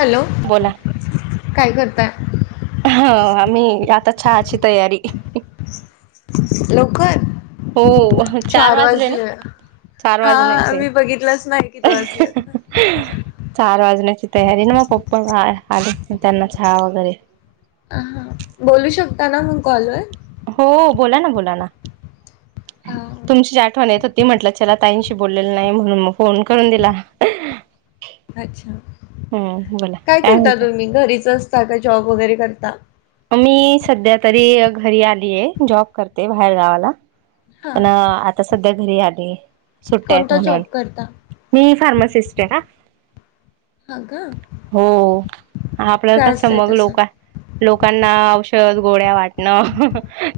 Hello बोला काय करताय. ह आम्ही आता चहाची तयारी. काय. हो चार वाजले ना चार वाज नाही हा ते. मी बघितलंच नाही किती वाजलेत. चार वाजण्याची तयारी ना मग पपा आले. त्यांना चहा वगैरे. अ हा, बोलू शकता ना मग कॉलवर? हो बोला ना बोला ना हा तुमची आठवण येत हो ती, म्हंटलं चला ताईंशी बोललेलं नाही म्हणून म फोन करून दिला. अच्छा हम्म बोला काय करता म्हणता तुम्ही घरीच असता का जॉब वगैरे करता. मी सध्या तरी घरी आलीय जॉब करते बाहेर गावाला. हा पण आता सध्या घरी आली सुट्ट्यात कोणता जॉब म्हणून करता मी फार्मसी सिस्ट ह. ह का. हो आपलं काय कसं असतंय मग तसं लोक लोकांना औषध, गोळ्या वाटणं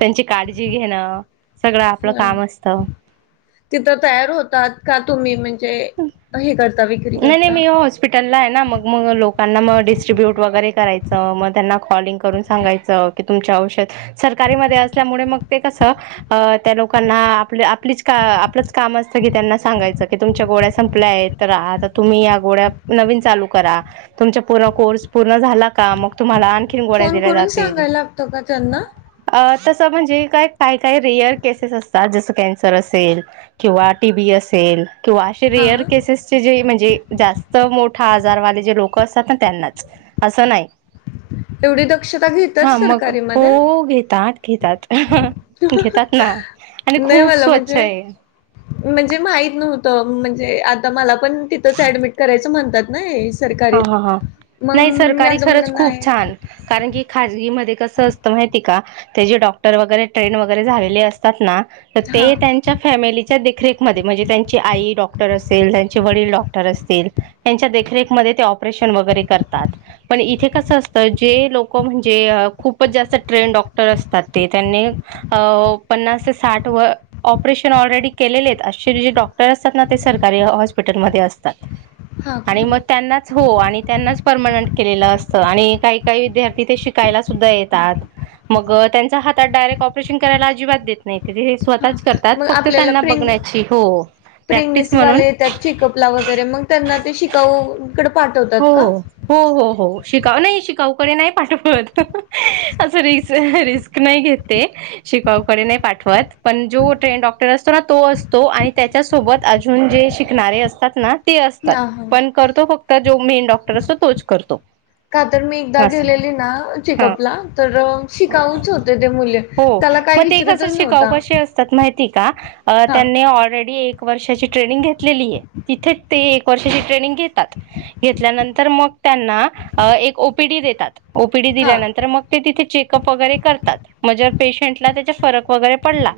त्यांची काळजी घेणं, सगळं ह काम असतं तिथं तयार होतात का तुम्ही म्हणजे हे कर, नाही नाही मी हॉस्पिटलला आहे ना मग मग लोकांनाग डिस्ट्रीब्यूट वगैरे, करायचं म त्यांना कॉलंग करून सांगाय क तुम औषध सकारी मध्ये असल्यामुळे मग ते कस, त्या लोकांना आप आप आपलच काम असतं की त्यांना सांगायच तुमच्या गोळ्या संपलं आहे तर आज तुम्ही या गोड्या नवीन चालू करा तुमचा पू कोर्स पूर्ण झाला का मग तुम्हाला गोळ्या फोन दिल्या करून जातील सांगायला लागतो का त्यांना तसं म्हणजे काय काही काही रेअर केसेस असतात जसं कॅन्सर असेल किंवा टीबी असेल किंवा असे हा रेअर केसेसचे जे म्हणजे जास्त मोठा आजारवाले जे लोक असतात ना त्यांनाच असं नाही एवढी दक्षता घेतात हा मग सरकारीमध्ये हो घेतात घेतात घेतात ना आणि नाही खूप मला स्वच्छ म्हणजे आहे म्हणजे माहीत नव्हत म्हणजे आता मला पण तिथंच ऍडमिट करायचं म्हणतात ना हा सरकारीत. ह ह मग नाही मी सरकारी माझं खरच म्हणणं नाही खूप छान कारण की खाजगी म असत माहि का त्या डॉक्टर वगैरे ट्रेन वगैरे झालेले असतात ना तर ते हां त्यांच्या फॅमिलीच्या देखरेखमध्ये म्हणजे त्यांची आई डॉक्टर अस त्यांचे वडील डॉक्टर असतील त्यांच्या देखरेख परेशन वगरेतात पण इथे कस असत जे लोक म्हणजे खप जात ट्रेन डॉक्टर असतात त्यांनी पन्नास ते साठ ऑपरेशन ऑलरेडी असेे डॉक्टर असतात ना ते सरकारी हॉस्पिटलमध्ये असतात हा आणि काण मग त्यांनाच हो आणि त्यांनाच परर्मनंट केलेलं असतं आणि काही काही विद्यार्थी ते शिकायला सुद्धा येतात मग त्यांच्या हात डायरेक्ट ऑपरेशन करायला अजिबात देत नाही हां स्वतःच करतात मग फक्त आपल्याला त्यांना प्रेग बघण्याची हो प्रॅक्टिस म्हणून प्रेग्नेसीवाले येतात चेकअपला वगैरे मग त्यांना ते शिकाव तकड पाठवतात हो का हो हो हो शिकाव नाही शिकाऊकडे नाही पाठवत अस रिस् रिस्क नाही घेते शिकावकडे नाही पाठवत पण जो ट्रेन डॉक्टर असतो ना तो असतो आणि त्याच्यासोबत अजून जे शिकणारे असतात ना ते असतात हां हां. पण करतो फक्त जो मेन डॉक्टर असतो तोच करतो का तर मी एकदा असं आहे गेलेली ना हा चेकअपला तर शिकावूच होते ते मुले हो त्याला काय मग ते विचारतच शिकाऊ नव्हता कसे असतात माहीत आहे का हां त्यांनी ऑलरेडी वर्षाची ट्रनिंग घेतलेली आहे तिथेच ते एक वर्षाची ट्रेनिंग घेतात घेतल्यानंतर मग त्यांना एक ओपीडी देतात ओपीडी हां दिल्यानंतर मग ते तिथे चेकअप वगैरे करतात म्हणजे पेशन्टला त्याच्या फरक वैगरे पडला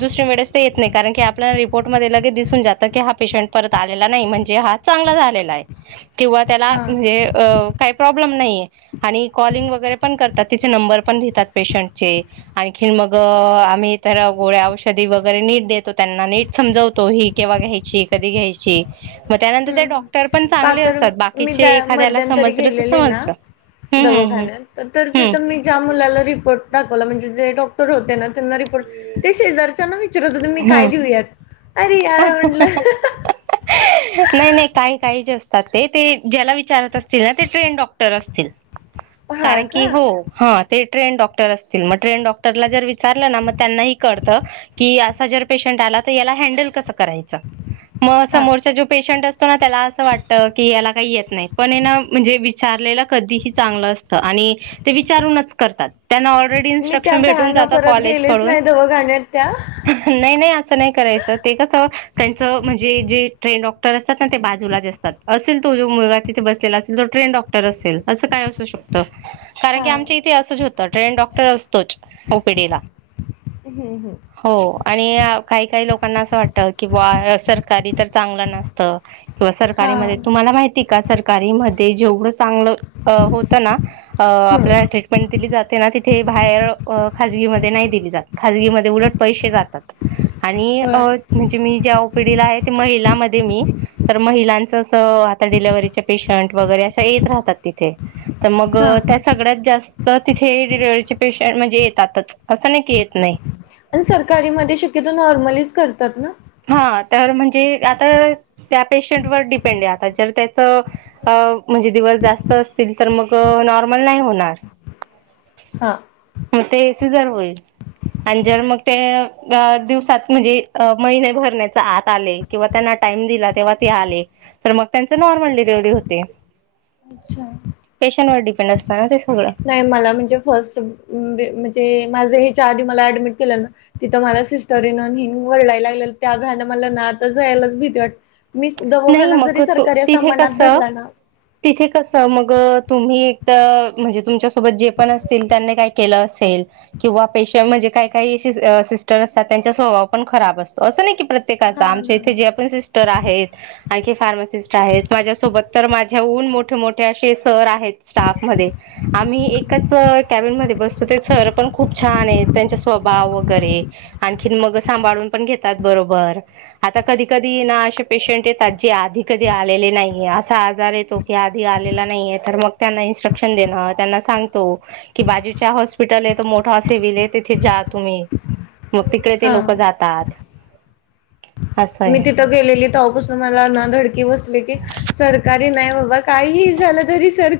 दुसरे मेडिसिन येत नाही कारण आपल्या रीपोर्ट मध्ये जात हा पेशंट परत आलेला नाही म्हणजे हा चांगला झाला किंवा त्याला हां. म्हणजे का प्रॉब्लेम नाही कॉलिग वैगरे पण करतात पेशन्ट चे आम्ही तर गोळ्या औषधी वगैरे नीट देतो त्यांना नीट समजवतो ही केव्हा घ्यायची कधी घ्यायची मग त्यानंतर ते हम्म डॉक् का तर मी त्या मध्यांतरी समजलं तर गेलेली ना समजलं हम्म हम्म दवाखान्या तर हम्म तिथं मी ज्या मुलाला रिपोर्ट म्हणजे जे डॉक्टर होते ना त्यांना रिपोर्ट ते शेजारच्या ना विचारतुम्ही काय हम्म लिहूयात अर याार उनलं नाही नाही काही काही जे असतात ते ते ज्याला विचारत असतील ना ते ट्रेन डॉक्टर असतील हा कारण की का हो हा ते ट्रेन डॉक्टर असतील मग ट्रेन डॉक्टरला विचार त्यांना पण समजत आता याला हॅन्डल कसे करायचे हा समोरचा जो पेशंट असतो ना त्याला असं वाटत की याला काही येत नाही पण ना म्हणजे विचारलेलं धी च विचार त्यांना ऑलरेडी इ्रक्शन भेटून जात डून हो गा नाही नाही असं नाही करायचं ते कस त्यांचं म्हणजे जे ट्रेन डॉक्टर असतात ना ते बाजूलाच असतात अस असेल तो जो मुलगा तिथे बसलेला असे तो ट्रेन डॉक्टर असेल असं काय असू शकतं कारण हा की आमच्या इथे असंच होतं ट्रेन डॉक्टर असतोच ओपीडीला हम्म हम्म हो आणि काही काही लोकांना असं वाटत कि बुआ सरकारी तर चांगलं नसत किंवा हा सरकारी मध्ये तुम्हाला माहिती का सरकारी मध्ये जेवढ चांगलं होत ना आपल्याला हम्म ट्रीटमेंट दिली जाते ना तिथे बाहेर खाजगी मध्ये नाही दिली जात खाजगी मध्ये उलट पैसे जातात आणि अ बर म्हणजे मी ज्या ओ पी डी ला आहे ते मह मी तर महिलांच आ डिव्हीचे पेशंट वगैरे अश्या येत राहतात तिथे तर मग हा त्या सगळ्यात जास्त तर तिथे डिलिव्हरीचे पेशंट म्हणजे येतातच असं नाही की येत नाही आणि सरकारी मध्ये शक्यतो नॉर्मलच करतात ना हा तर म्हणजे आता त्या पेशंटवर डिपेंड आहे आता जर त्याच म्हणजे दिवस जास्त असतील तर मग नॉर्मल नाही होणार हा सिजर होईल आणि जर मग ते दिवसात म्हणजे अ महिने भरण्याचा आत आले किंवा त्यांना टाइम दिला तेव्हा ते आले तर मग त्यांचे नॉर्मल डिलिव्हरी होते अच्छा शिक्षणावर डिपेंड असतं ना ते सगळं नाही मला म्हणजे फर्स्ट म्हणजे माझ हे चार [unintelligible] भीती वाटते नाही मग तो तिथे कस धरला ना तिथे कस मग तुम्ही म्हणजे तुमच्यासोबत जे पण असतील त्यांनी काही केलं असेल किंवा पेशंट म्हणजे काही काही सिस्टर असतात त्यांचा स्वभाव खराब असत असं नाही की प्रत्येकाचा हा आमच्या ना इथे जे आपण सिस्टर आहेत आणखी फार्मासिस्ट आहेत माझ्यासोबत तर माझ्याहून मोठे मोठे असे सर आहेत स्टाफ मध्ये आम्ही एकच कॅबिन मध्ये बसतो ते सर पण खूप छान आहेत त्यांचा स्वभाव वगैरे आणखी मग सांभाळून पण घेतात बरोबर आ कधी कधी ना असे पेशंट येतात जे आधी कधी आलेले नाहीे असा आजार येतो की आधी आलेला नाही आहेे तर मग त्यांना इन्स्ट्रक्शन देणं त्यांना सांगतो की बाजूच्या हॉस्पिटलमध्ये मोठा [unintelligible] तेथे जा तुम्ही मग तिकडे ते हा लोक जातात अस मी आहे तिथं गेलेली मला ना धडकी बसली की सरकारी नाही बाबा काहीही झाल तरी सर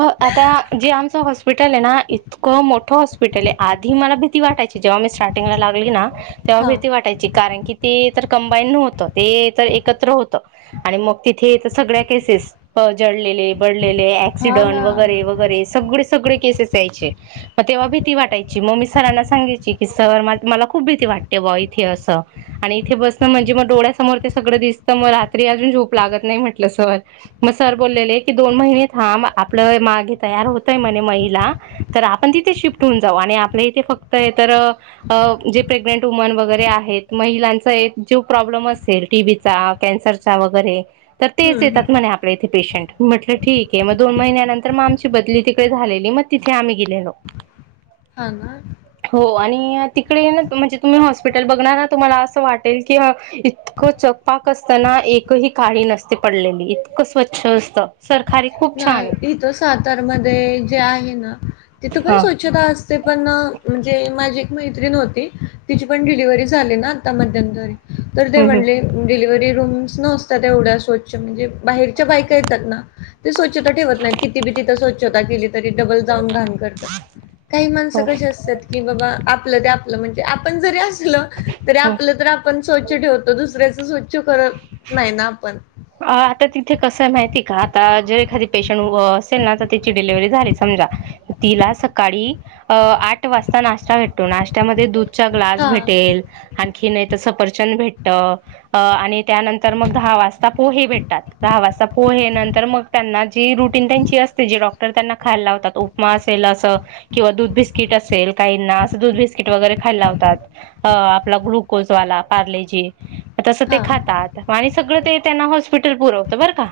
आता जे आमचा हॉस्पिटल आहे ना इतकं मोठं हॉस्पिटल आहे आधी मला भीती वाटयची जेव्हा मी स्टार्टिंगला लागली ना तेव्हा हा भीती वाटायची कारण की ते तर कंबाईड नव्हतं ते तर एकत्र होत आणि मग तिथे सगळ्या केसेस जळलेले बडलेले हा ऍक्सिडंट ना वगैरे वगैरे सगळे सगळे केसेस यायचे मग तेव्हा भीती वाटायची मग मी सरांना सांगायचे की सर मला खूप भीती वाटते इथे अस आणि इथे बसण म्हणजे मग डोळ्या समोर ते सगळं दिसत मग रात्री अजून झोप लागत नाही म्हटलं सर मग सर बोललेले दोन महिने थांब आपलं मागे तयार होतय म्हणे महिला तर आपण तिथे शिफ्ट होऊन जाऊ आणि आणि आपल्या इथे फक्त हे तर जे प्रेग्नेंट वुमन वगैरे आहेत महिलांच जे प्रॉब्लेम असेल टीबीचा कॅन्सरचा वगैरे तर तेच हम्म हम्म येतात म्हणे आपल्या इथे पेशंट म्हटलं ठीक आहे मग दोन महिन्यानंतर मग आमची बदली तिकडे झालेली मग तिथे आम्ही गेलेलो हा ना हो तिकडे ना म्हणजे तुम्ही हॉस्पिटल बघणार तुम्हाला असं वाटेल की इतकं चकपाक असताना एकही काडी नसते पडलेली इतकं स्वच्छ असतं सरकारी खूप छान नाही आहे इथं सातारमध्ये जे आहे ना तिथं पण हा स्वच्छता असते ते पण म्हणजे माझी एक मैत्रीण होती तिची पण डिलिव्हरी झाली ना आता मध्यंतरी तर ते हम्म हम्म म्हटले डिलिवर्ही रूम्स न असतात एवढ्या स्वच्छ म्हणजे बाहेरच्या बायका येतात ना ते स्वचछता ठेवत नाहीत किती बी तिथं स्व्छता केली तर ती डबल जाऊन घाण करता का ही माणसं हो कशी असतात बाबा अँप आपल ते आपल म्हणजे आपण जरी असलं त हम्म आपलं तर आपण स्वचछ ठेवतो दुऱ्याच स्वच्छ करत नाही ना आपण आता तिथे कसं माहितीय का आता जर एखादी पेशंट असेल ना तर त्याची डिलिव्ही झाली समज समजा तिला सकाळी आठ वाजता नाशता भेटतो नाशत्यामध्ये दूध दूध चा ग्लास हां, भेटेल आणखी नाही तर सफरचंद भेटे अ आणि त्यानंतर मग दहा वाजता पोहे भेटतात दहा वाजता प प हे नंतर मग त्यांना जी रुटीन त्यांची असते जे डॉक्टर त्यांना खायला लावतात उपमा असेल अस किंवा दूध बिस्किट असेल काहीना असं दूध बिस्किट वगैरे खायलावतात आपला ग्लुकोज ी तस ते हां. खातात आणि सगळं ते त्यांना हॉस्पिटल पुरवत बर का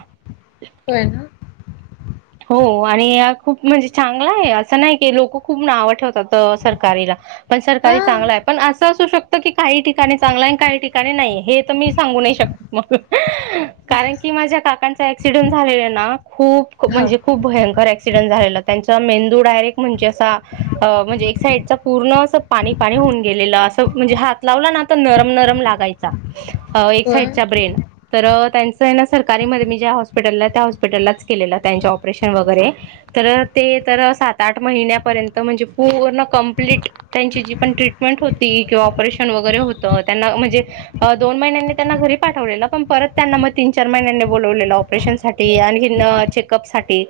हो ना [unintelligible] हो आणि या खूप म्हणजे चांगला आहे असं नाही की लोक खूप आव ठेवतात सरकारीला पण सरकारी हां. चांगलं आहे पण अस असू शकत की काही ठिकाणी चांगलं आणि काही ठिकाणी नाही हे तर मी सांगू नाही शकत मग कारण की माझ्या काकांचा ऍक्सिडेंट झालेला ना खूप हां. म्हणजे खूप भयंकर ऍक्सिडेंट झाले त्यांचा मेंदू डायरेक्ट म्हणजे अस म्हणजे एक साईड पूर्ण अस पाणी पाणी होऊन गेलेलं अस म्हणजे हात लावला नरम नरम लागायचा एक होय? साइडच्या ब्रेन त्यांच सरकारीी ज हॉस्पिटल त्या हॉस्पिटललाच केलेलं त्यां ऑपरेशन वगरे ते तर सात आठ महिन्यापर्यंत म्हणजे पूर्ण कंपलीट त्यांची जी पण्रीटमेंट हो वा ऑपरेशन वर हो म्हण दो महिनी त्यांना घरी पाठव पण परत त्यांना मग तीन चार महि बले ऑपरेशन सा आणि चेकअप साठी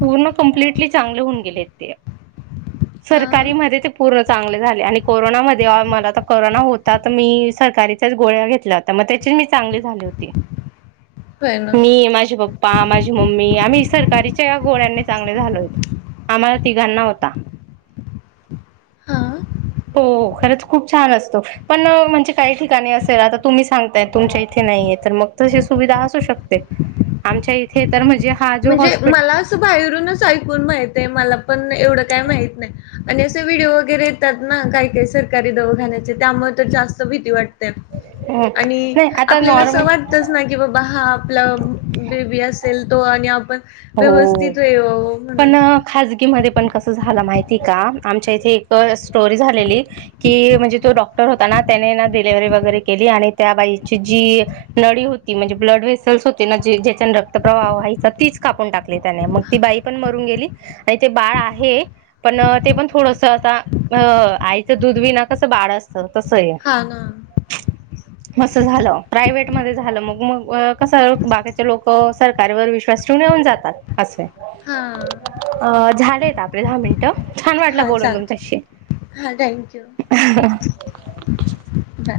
पूर्ण कंप्िटली चांगले होऊन गेले ते [unintelligible] हां. सरकारी मध्ये ते पूर्ण चांगले झाले आणि कोरोनामध्ये मला तर कोरोना होता तर मी सरकारीच्याच गोळ्या घेतल्या होत्या त्याची म चांगली झाली होती होय [inaudible] ना. मी माझ प्पा माझी मम्मी आम सर शकारच्या गोळ्यांनी चांगले झालोय होतो आम्हाला तिघांना होता हा हो खरंच खूप छान असतो पण म्हणजे काही ठिकाणी असेल आता तुम्ही सांगताय तुमच्या इथे नाहीे तर मग तशी सुविधा असू [inaudible] शकते आमच्या इथे तर म्हणजे हा जो म्हणजे मला हॉस्पिटल असं बाहेरूनच ऐकून माहितय मला पण एवढं काही माहत नाही आणि असे व्हिडिओ वगैरे येतात ना काही काही सरकारी दवा घाण्याचे त्यामुळे जास्त भीती वाटते आणि नाही आता आपल्याला असं नॉर्मल वाटतच ना की बाबा हा आपला बेबी अस अलतो आणि आपण हो [inaudible] येवावं म्हणून. पण खजगी म पण कस झालं माहि आमच्या इथे स्टोरी झाली की म्हणजे तो डॉक्टर होता ना त्याने डिलिव्हरी वगरे काली आणि त्या बाई ची जी नळी होती म्हणजे ब्लड बेसिल होता ना जायचा ने रक्त प्रवाह आहे तीच कापून टाकले त्याने मग ती बाई पण मरून गेली आणि ते बाळ आहे पण ते पण थोडस आता अ आईच दूध विना कस बाळ असत तस आहे हां ना. [inaudible] असं झालं प्रायवट मध्ये झालं मग मग कस बाकीचे लोक सरकारीवर विश्वास येऊन जातात असे हां. अ [inaudible] झालेत आपले दहा मिनिटं छान वाटलं हां, बोलून चालतं. तुमच्याशी [inaudible] हां, थँक यू. बाय.